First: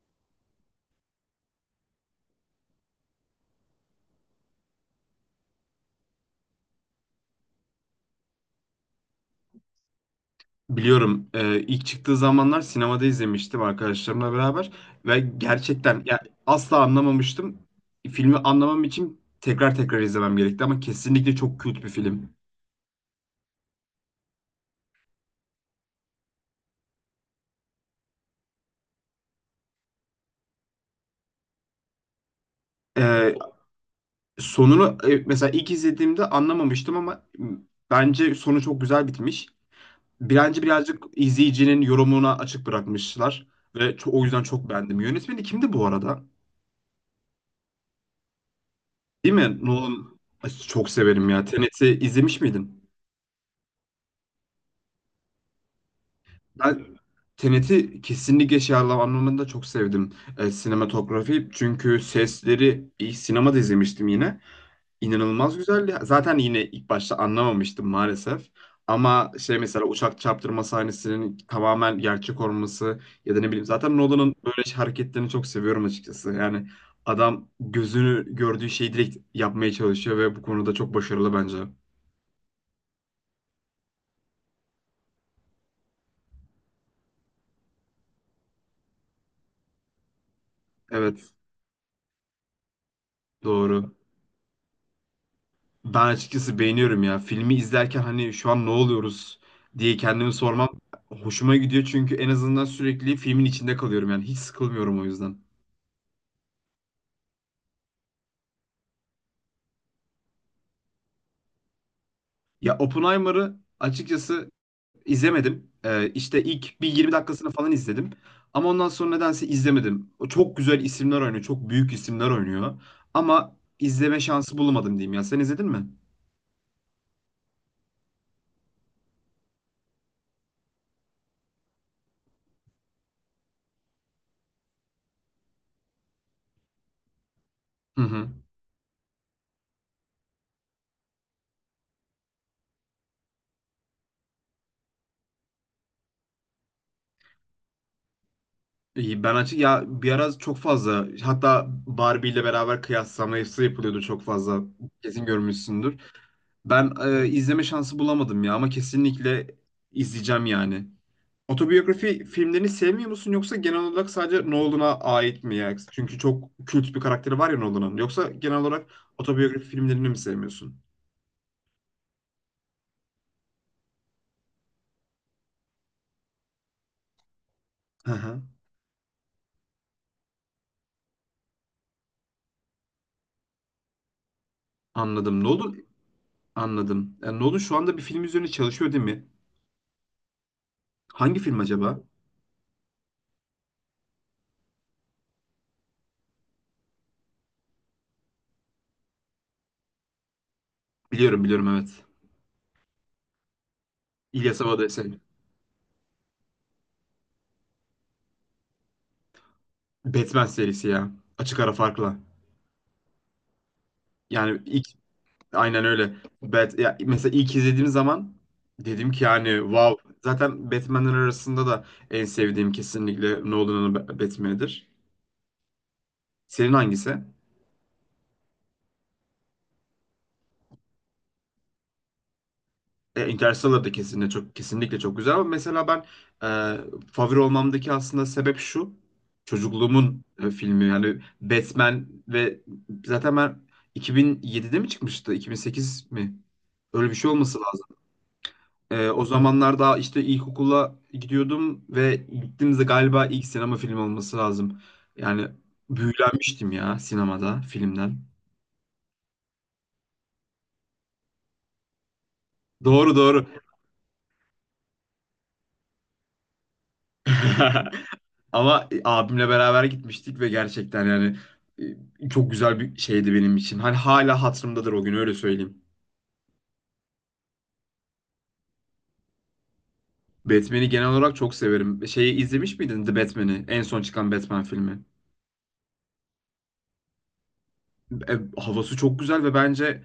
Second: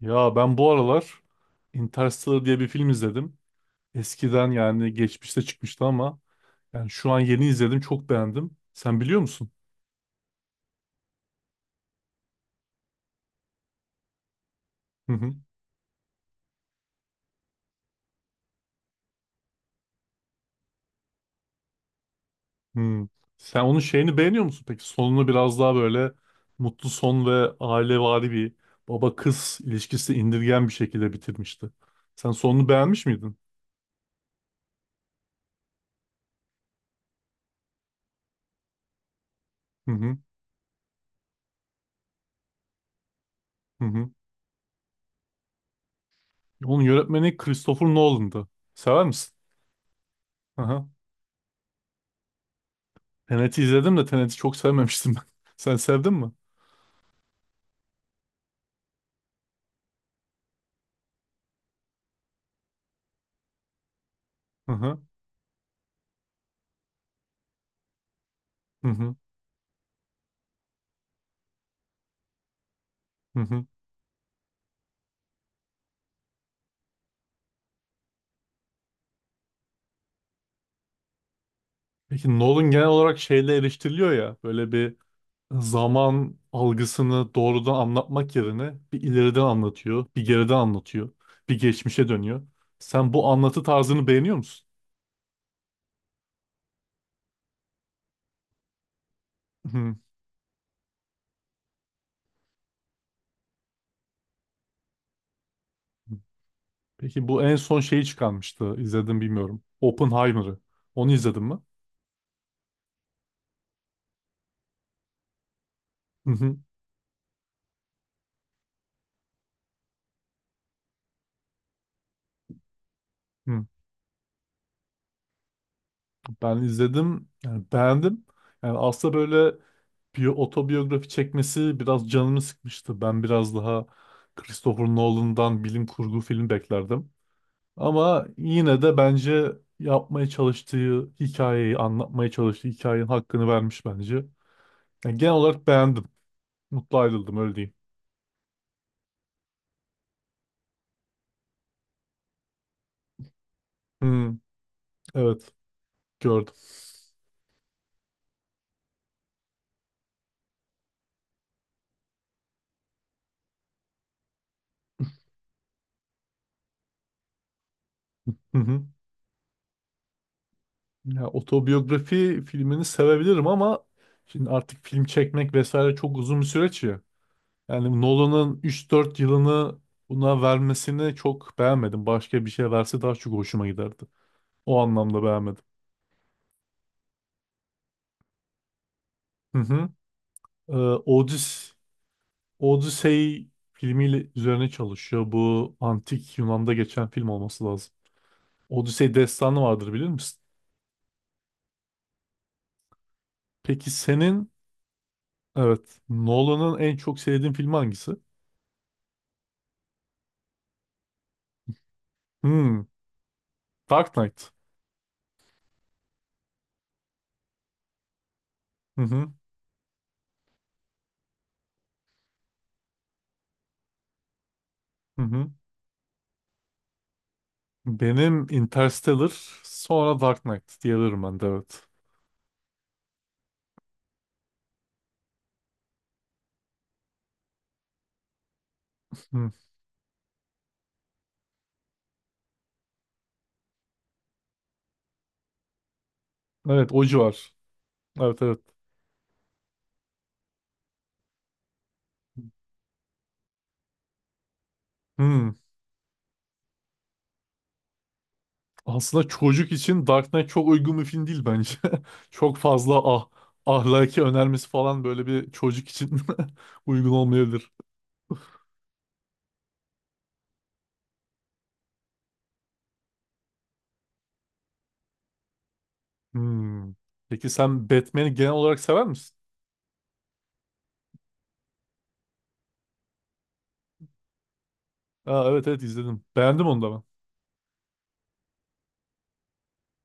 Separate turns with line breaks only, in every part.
Ya ben bu aralar Interstellar diye bir film izledim. Eskiden yani geçmişte çıkmıştı ama yani şu an yeni izledim, çok beğendim. Sen biliyor musun?
Biliyorum. İlk çıktığı zamanlar sinemada izlemiştim arkadaşlarımla beraber
Hı
ve
hı.
gerçekten ya asla anlamamıştım. Filmi anlamam için tekrar tekrar izlemem gerekti ama kesinlikle çok kült bir film.
Hmm. Sen onun şeyini beğeniyor musun peki? Sonunu biraz daha böyle mutlu son ve ailevari bir baba kız ilişkisi indirgen bir şekilde bitirmişti. Sen sonunu beğenmiş
Ee,
miydin?
Sonunu mesela ilk izlediğimde anlamamıştım ama bence sonu çok güzel bitmiş.
Hı hı.
Bence birazcık izleyicinin yorumuna açık bırakmışlar
Hı
ve
hı.
o yüzden çok beğendim. Yönetmeni kimdi bu arada?
Onun yönetmeni Christopher Nolan'dı. Sever misin?
Değil mi? Nolan. Ay,
Hı hı.
çok severim ya. Tenet'i izlemiş miydin?
Tenet'i izledim de Tenet'i çok sevmemiştim ben. Sen sevdin mi?
Ben Tenet'i kesinlikle şey anlamında çok sevdim. E, sinematografi çünkü sesleri ilk sinemada izlemiştim yine.
Hı hı.
İnanılmaz güzeldi. Zaten yine ilk başta anlamamıştım maalesef.
Hı hı.
Ama şey mesela uçak çarptırma sahnesinin tamamen gerçek olması ya da
Hı
ne bileyim
hı.
zaten Nolan'ın böyle şey hareketlerini çok seviyorum açıkçası. Yani adam gözünü gördüğü şeyi direkt yapmaya çalışıyor ve bu konuda çok başarılı bence.
Peki Nolan genel olarak şeyle eleştiriliyor ya, böyle bir zaman algısını doğrudan anlatmak yerine bir ileriden anlatıyor, bir geriden anlatıyor,
Evet,
bir geçmişe dönüyor. Sen bu anlatı
doğru.
tarzını beğeniyor musun?
Ben açıkçası beğeniyorum ya. Filmi izlerken hani şu an ne oluyoruz
Hı.
diye kendimi sormam hoşuma gidiyor çünkü en azından sürekli filmin içinde kalıyorum yani hiç sıkılmıyorum o yüzden.
Peki bu en son şeyi çıkarmıştı, izledim bilmiyorum. Oppenheimer'ı. Onu izledin mi?
Ya Oppenheimer'ı açıkçası izlemedim.
Hı
İşte
hı.
ilk bir 20 dakikasını falan izledim. Ama ondan sonra nedense izlemedim. O çok güzel isimler oynuyor, çok büyük isimler oynuyor. Ama
Hı.
izleme şansı bulamadım diyeyim ya. Sen izledin mi?
Ben izledim. Yani beğendim. Yani aslında böyle bir otobiyografi çekmesi biraz canımı sıkmıştı. Ben biraz daha Christopher Nolan'dan bilim kurgu film beklerdim.
Hı
Ama
hı.
yine de bence yapmaya çalıştığı hikayeyi, anlatmaya çalıştığı hikayenin hakkını vermiş bence. Yani genel olarak beğendim. Mutlu ayrıldım, öyle diyeyim.
İyi, ben açık ya bir ara çok fazla hatta Barbie ile beraber kıyaslaması yapılıyordu çok
Hmm,
fazla kesin
evet,
görmüşsündür.
gördüm.
Ben izleme şansı bulamadım ya ama kesinlikle izleyeceğim yani. Otobiyografi filmlerini sevmiyor musun yoksa genel olarak sadece Nolan'a ait mi ya? Çünkü çok kült bir karakteri var ya Nolan'ın. Yoksa
Hı
genel
hı.
olarak otobiyografi filmlerini mi sevmiyorsun?
Ya otobiyografi filmini sevebilirim ama şimdi artık film çekmek vesaire çok uzun bir süreç ya. Yani
Hı hı.
Nolan'ın üç dört yılını buna vermesini çok beğenmedim. Başka bir şey verse daha çok hoşuma giderdi. O anlamda
Anladım.
beğenmedim.
Nolan, anladım. Yani Nolan şu anda bir film üzerine çalışıyor değil mi?
Hı hı. Ee,
Hangi film
Odys
acaba?
Odyssey filmiyle üzerine çalışıyor. Bu antik Yunan'da geçen film olması lazım. Odyssey destanı vardır, bilir misin?
Biliyorum, biliyorum, evet.
Peki senin
İlyas Avadı.
evet Nolan'ın en çok sevdiğin filmi hangisi?
Batman serisi ya. Açık ara farkla.
Hmm, Dark Knight.
Yani ilk Aynen öyle. Ya mesela ilk izlediğim zaman
Hı
dedim ki
hı.
yani wow. Zaten Batman'ler arasında da en sevdiğim kesinlikle Nolan'ın Batman'idir.
Hı hı.
Senin hangisi?
Benim Interstellar, sonra Dark Knight diyebilirim ben de, evet.
E, Interstellar da kesinlikle çok, kesinlikle çok güzel ama mesela ben favori olmamdaki aslında sebep şu.
Hı.
Çocukluğumun filmi yani Batman ve zaten ben 2007'de mi çıkmıştı? 2008 mi?
Evet, o
Öyle bir şey
civar.
olması lazım.
Evet evet.
O zamanlar daha işte ilkokula gidiyordum ve gittiğimizde galiba ilk sinema filmi olması lazım.
Hmm.
Yani büyülenmiştim ya sinemada filmden.
Aslında çocuk için Dark Knight çok uygun bir film değil bence. Çok fazla
Doğru, doğru.
ahlaki önermesi falan böyle bir çocuk için uygun olmayabilir.
Ama abimle beraber gitmiştik ve gerçekten yani çok güzel bir şeydi benim için. Hani hala hatırımdadır o gün, öyle söyleyeyim.
Hmm. Peki sen Batman'i genel olarak sever misin?
Batman'i genel olarak çok severim. Şeyi izlemiş miydin, The Batman'i? En son çıkan Batman filmi.
Aa, evet evet, izledim. Beğendim onu da ben.
E, havası çok güzel ve bence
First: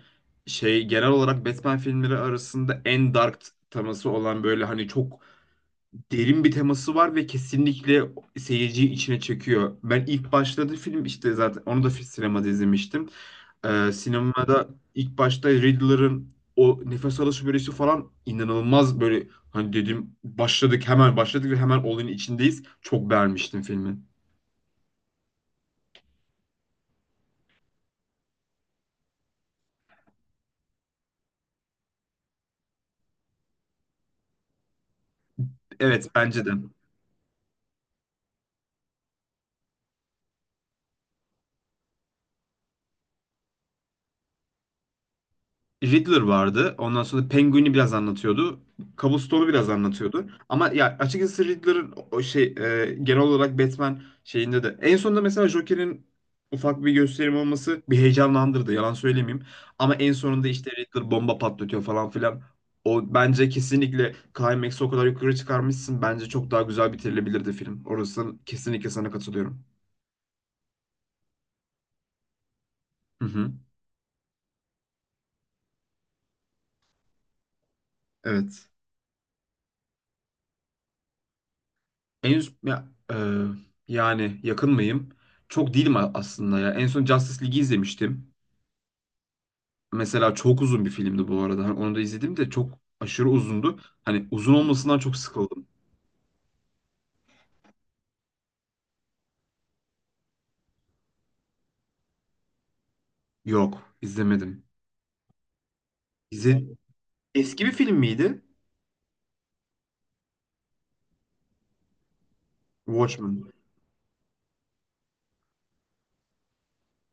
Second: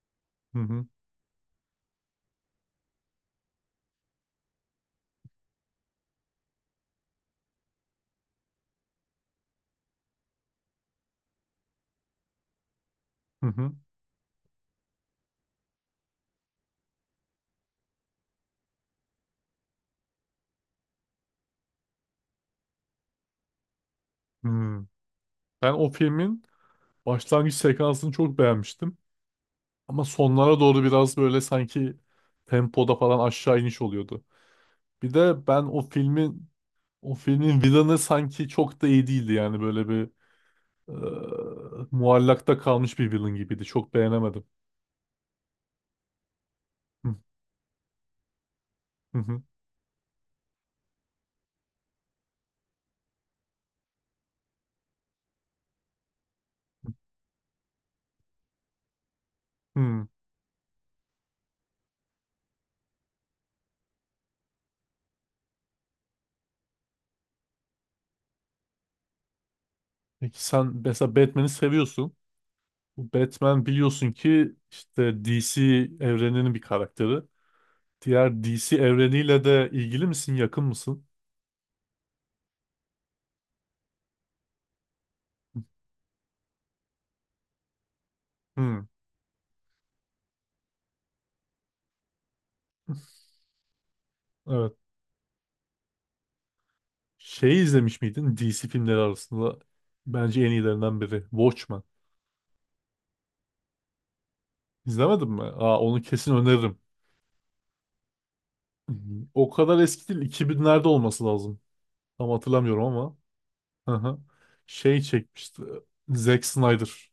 Hı hı.
şey genel olarak Batman filmleri arasında en dark teması olan böyle hani çok derin bir teması var ve kesinlikle seyirciyi içine çekiyor. Ben ilk başladığı film işte zaten onu da sinemada izlemiştim.
Hı hı.
Sinemada ilk başta Riddler'ın o nefes alışı bölüsü falan inanılmaz böyle hani dedim başladık, hemen başladık ve hemen olayın içindeyiz. Çok beğenmiştim filmi.
Hmm. Ben o filmin başlangıç sekansını çok beğenmiştim. Ama sonlara doğru biraz böyle sanki tempoda falan aşağı iniş oluyordu. Bir de ben o
Evet,
filmi.
bence de.
O filmin villain'ı sanki çok da iyi değildi, yani böyle bir muallakta kalmış bir villain gibiydi. Çok beğenemedim.
Riddler vardı. Ondan
Hı,
sonra Penguin'i biraz anlatıyordu.
hı, hı,
Cobblestone'u biraz anlatıyordu. Ama ya açıkçası Riddler'ın o şey genel olarak Batman şeyinde de en sonunda mesela Joker'in ufak bir gösterim olması bir heyecanlandırdı. Yalan söylemeyeyim. Ama
hı.
en sonunda işte Riddler bomba patlatıyor falan filan. O bence kesinlikle climax'ı o kadar yukarı çıkarmışsın. Bence çok daha güzel bitirilebilirdi film. Orası kesinlikle sana katılıyorum.
Peki sen mesela Batman'i seviyorsun. Bu
Hı hı.
Batman biliyorsun ki işte DC evreninin bir karakteri. Diğer
Evet.
DC evreniyle de ilgili misin, yakın mısın?
En ya, e, Yani yakın mıyım? Çok değilim aslında ya. En son Justice League'i izlemiştim.
Hı.
Mesela çok uzun bir filmdi bu arada. Hani onu da izledim de çok aşırı uzundu. Hani uzun
Evet.
olmasından çok sıkıldım.
Şey izlemiş miydin DC filmleri arasında? Bence en iyilerinden biri. Watchmen.
Yok, izlemedim.
İzlemedin mi? Aa, onu kesin
İzle...
öneririm.
Eski bir film miydi?
O kadar eski değil. 2000'lerde olması lazım. Tam hatırlamıyorum ama.
Watchmen.
Hı hı. Şey çekmişti. Zack Snyder.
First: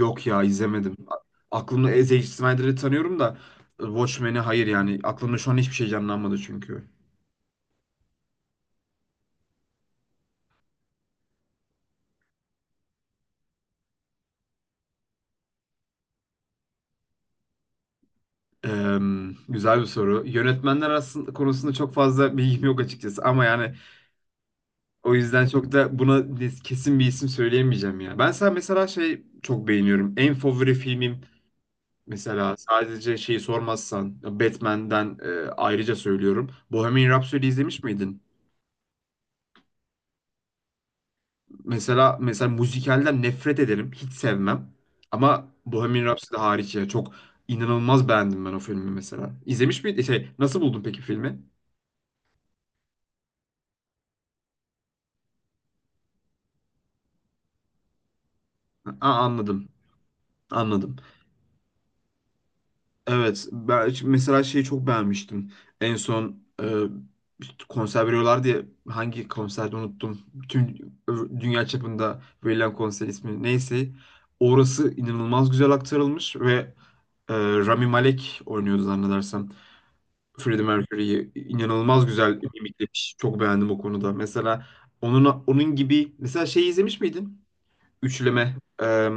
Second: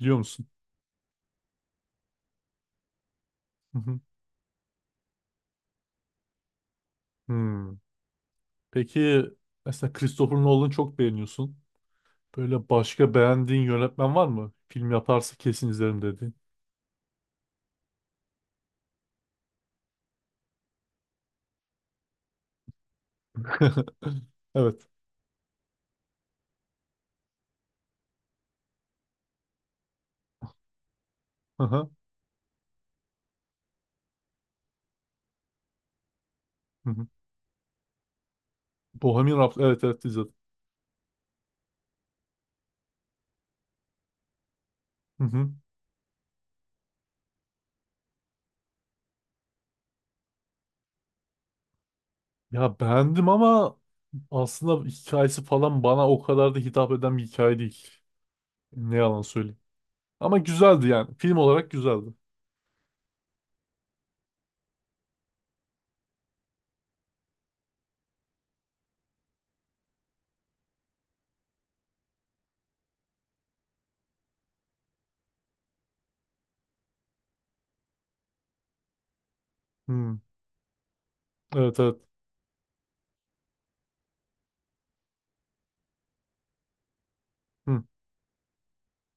Biliyor
ya,
musun?
izlemedim. Aklımda Zack Snyder'ı tanıyorum da
Hı hı.
Watchmen'i hayır yani. Aklımda şu an hiçbir şey canlanmadı çünkü.
Hmm. Peki mesela Christopher Nolan'ı çok beğeniyorsun. Böyle başka beğendiğin yönetmen var mı? Film yaparsa kesin izlerim dediğin.
Eee, Güzel bir soru. Yönetmenler aslında konusunda çok fazla bilgim yok açıkçası ama yani
Evet.
o yüzden çok da buna kesin bir isim söyleyemeyeceğim ya. Ben sana mesela şey çok beğeniyorum. En favori filmim
Hı hı.
mesela sadece şeyi sormazsan Batman'den ayrıca söylüyorum.
Hı hı.
Bohemian Rhapsody izlemiş miydin?
Bohemian Rhapsody. Evet evet, izledim.
Mesela, mesela müzikalden nefret ederim. Hiç sevmem.
Hı
Ama
hı.
Bohemian Rhapsody hariç ya çok inanılmaz beğendim ben o filmi mesela. İzlemiş miydin? Şey, nasıl buldun peki filmi?
Ya beğendim ama aslında hikayesi falan bana o kadar da hitap eden bir hikaye değil. Ne yalan
Aa,
söyleyeyim.
anladım.
Ama güzeldi
Anladım.
yani. Film olarak güzeldi.
Evet, ben mesela şeyi çok beğenmiştim. En son konser veriyorlar diye, hangi konserde unuttum. Bütün dünya çapında verilen konser ismi neyse. Orası inanılmaz güzel aktarılmış ve Rami Malek oynuyordu zannedersem.
Hı.
Freddie Mercury'yi
Evet evet.
inanılmaz güzel mimiklemiş. Çok beğendim o konuda. Mesela onun gibi mesela şey izlemiş miydin?
Hı.
Üçleme, e,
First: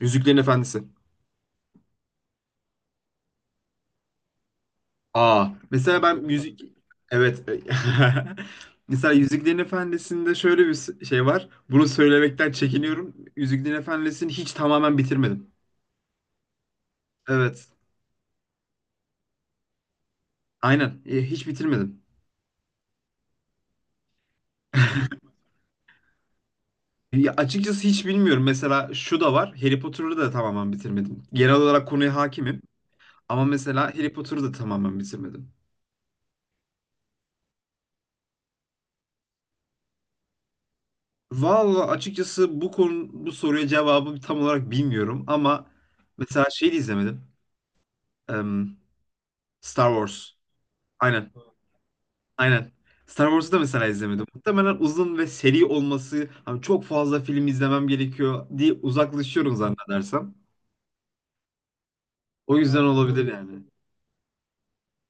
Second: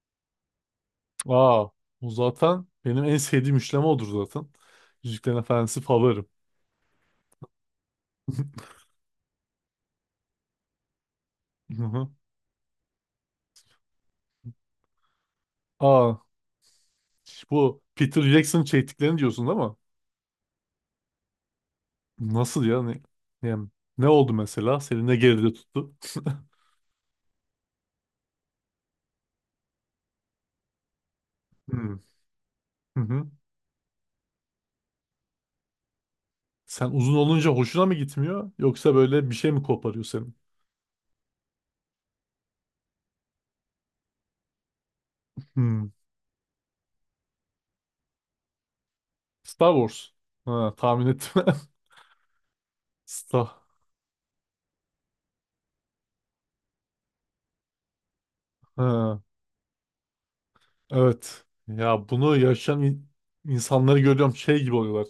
Yüzüklerin Efendisi.
Aa, bu zaten benim en sevdiğim üçleme odur zaten. Yüzüklerin
Aa,
Efendisi
mesela ben
favorim.
müzik, evet. Mesela Yüzüklerin Efendisi'nde şöyle bir şey var.
Hı
Bunu
hı.
söylemekten çekiniyorum. Yüzüklerin Efendisi'ni hiç tamamen bitirmedim.
Aa,
Evet.
bu Peter Jackson çektiklerini diyorsun ama
Aynen. E, hiç bitirmedim.
nasıl ya? Ne, yani ne oldu mesela? Seni ne geride tuttu?
Ya açıkçası hiç bilmiyorum. Mesela şu da var. Harry Potter'ı da tamamen bitirmedim. Genel olarak
Hmm.
konuya hakimim.
Hı hı.
Ama mesela Harry Potter'ı da tamamen bitirmedim.
Sen uzun olunca hoşuna mı gitmiyor? Yoksa böyle bir şey mi koparıyor senin?
Vallahi açıkçası bu konu, bu soruya cevabı tam olarak bilmiyorum ama
Hmm.
mesela şey de izlemedim. Em,
Star
Star
Wars.
Wars.
Ha, tahmin
Aynen.
ettim.
Aynen. Star Wars'u da
Star.
mesela izlemedim. Muhtemelen uzun ve seri olması, hani çok fazla film izlemem gerekiyor diye
Ha.
uzaklaşıyorum zannedersem.
Evet. Ya bunu
O
yaşayan
yüzden olabilir yani.
insanları görüyorum, şey gibi oluyorlar.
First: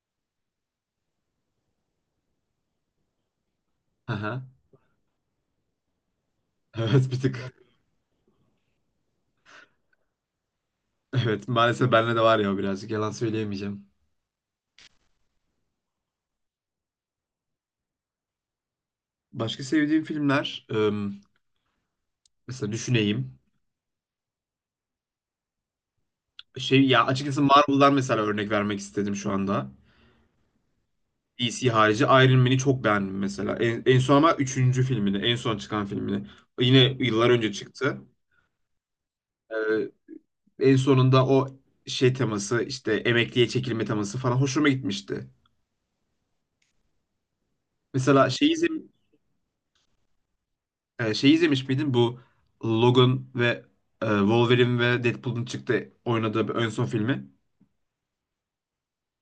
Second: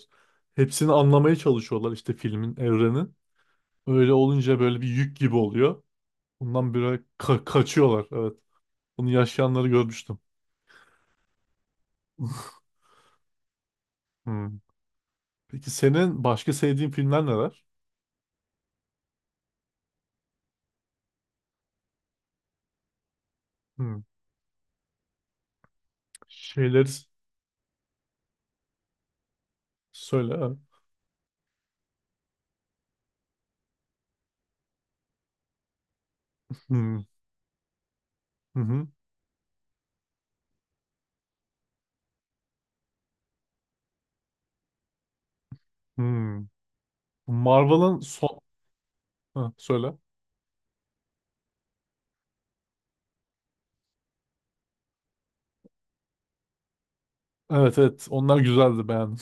Hepsini anlamaya çalışıyorlar işte filmin, evrenin. Öyle
Aha.
olunca böyle bir yük gibi oluyor. Bundan böyle
Evet, bir tık.
kaçıyorlar. Evet. Bunu yaşayanları görmüştüm.
Evet, maalesef bende de var ya o, birazcık yalan söyleyemeyeceğim.
Hmm. Peki senin başka sevdiğin filmler neler?
Başka sevdiğim filmler mesela düşüneyim.
Hmm.
Şey
Şeyleri s-
ya açıkçası Marvel'dan mesela örnek vermek istedim şu anda.
söyle. Evet.
DC harici Iron Man'i çok beğendim mesela. En son ama üçüncü filmini, en son çıkan filmini. Yine
Hmm.
yıllar önce çıktı.
Hı hı.
Ee, En sonunda o şey teması işte emekliye çekilme teması falan hoşuma gitmişti.
Hmm. Marvel'ın
Mesela
son...
şey, izlem-
Ha, söyle.
E, şey izlemiş miydin bu Logan ve Wolverine ve Deadpool'un çıktı oynadığı bir ön son filmi?
Evet evet, onlar güzeldi, beğendim.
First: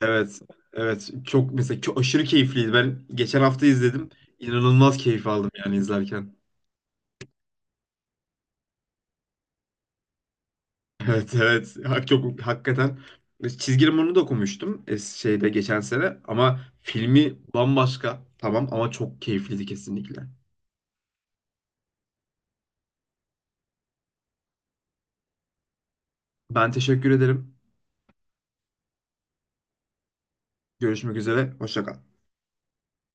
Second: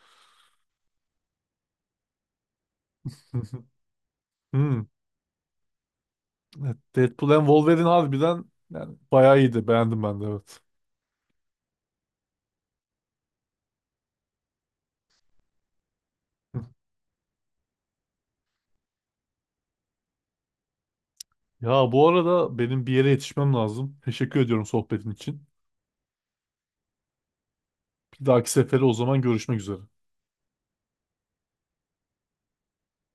Evet. Evet. Mesela çok aşırı keyifliydi. Ben geçen hafta izledim.
Hmm.
İnanılmaz keyif aldım yani izlerken.
Evet, Deadpool and Wolverine harbiden yani bayağı iyiydi. Beğendim ben de, evet.
Evet, evet. Çok hakikaten. E, çizgi romanını da okumuştum şeyde geçen sene ama
Hı.
filmi bambaşka. Tamam ama çok keyifliydi kesinlikle.
Ya bu arada benim bir yere yetişmem lazım. Teşekkür ediyorum sohbetin için.
Ben teşekkür ederim.
Bir dahaki sefere o zaman, görüşmek üzere.
Görüşmek üzere. Hoşça kal.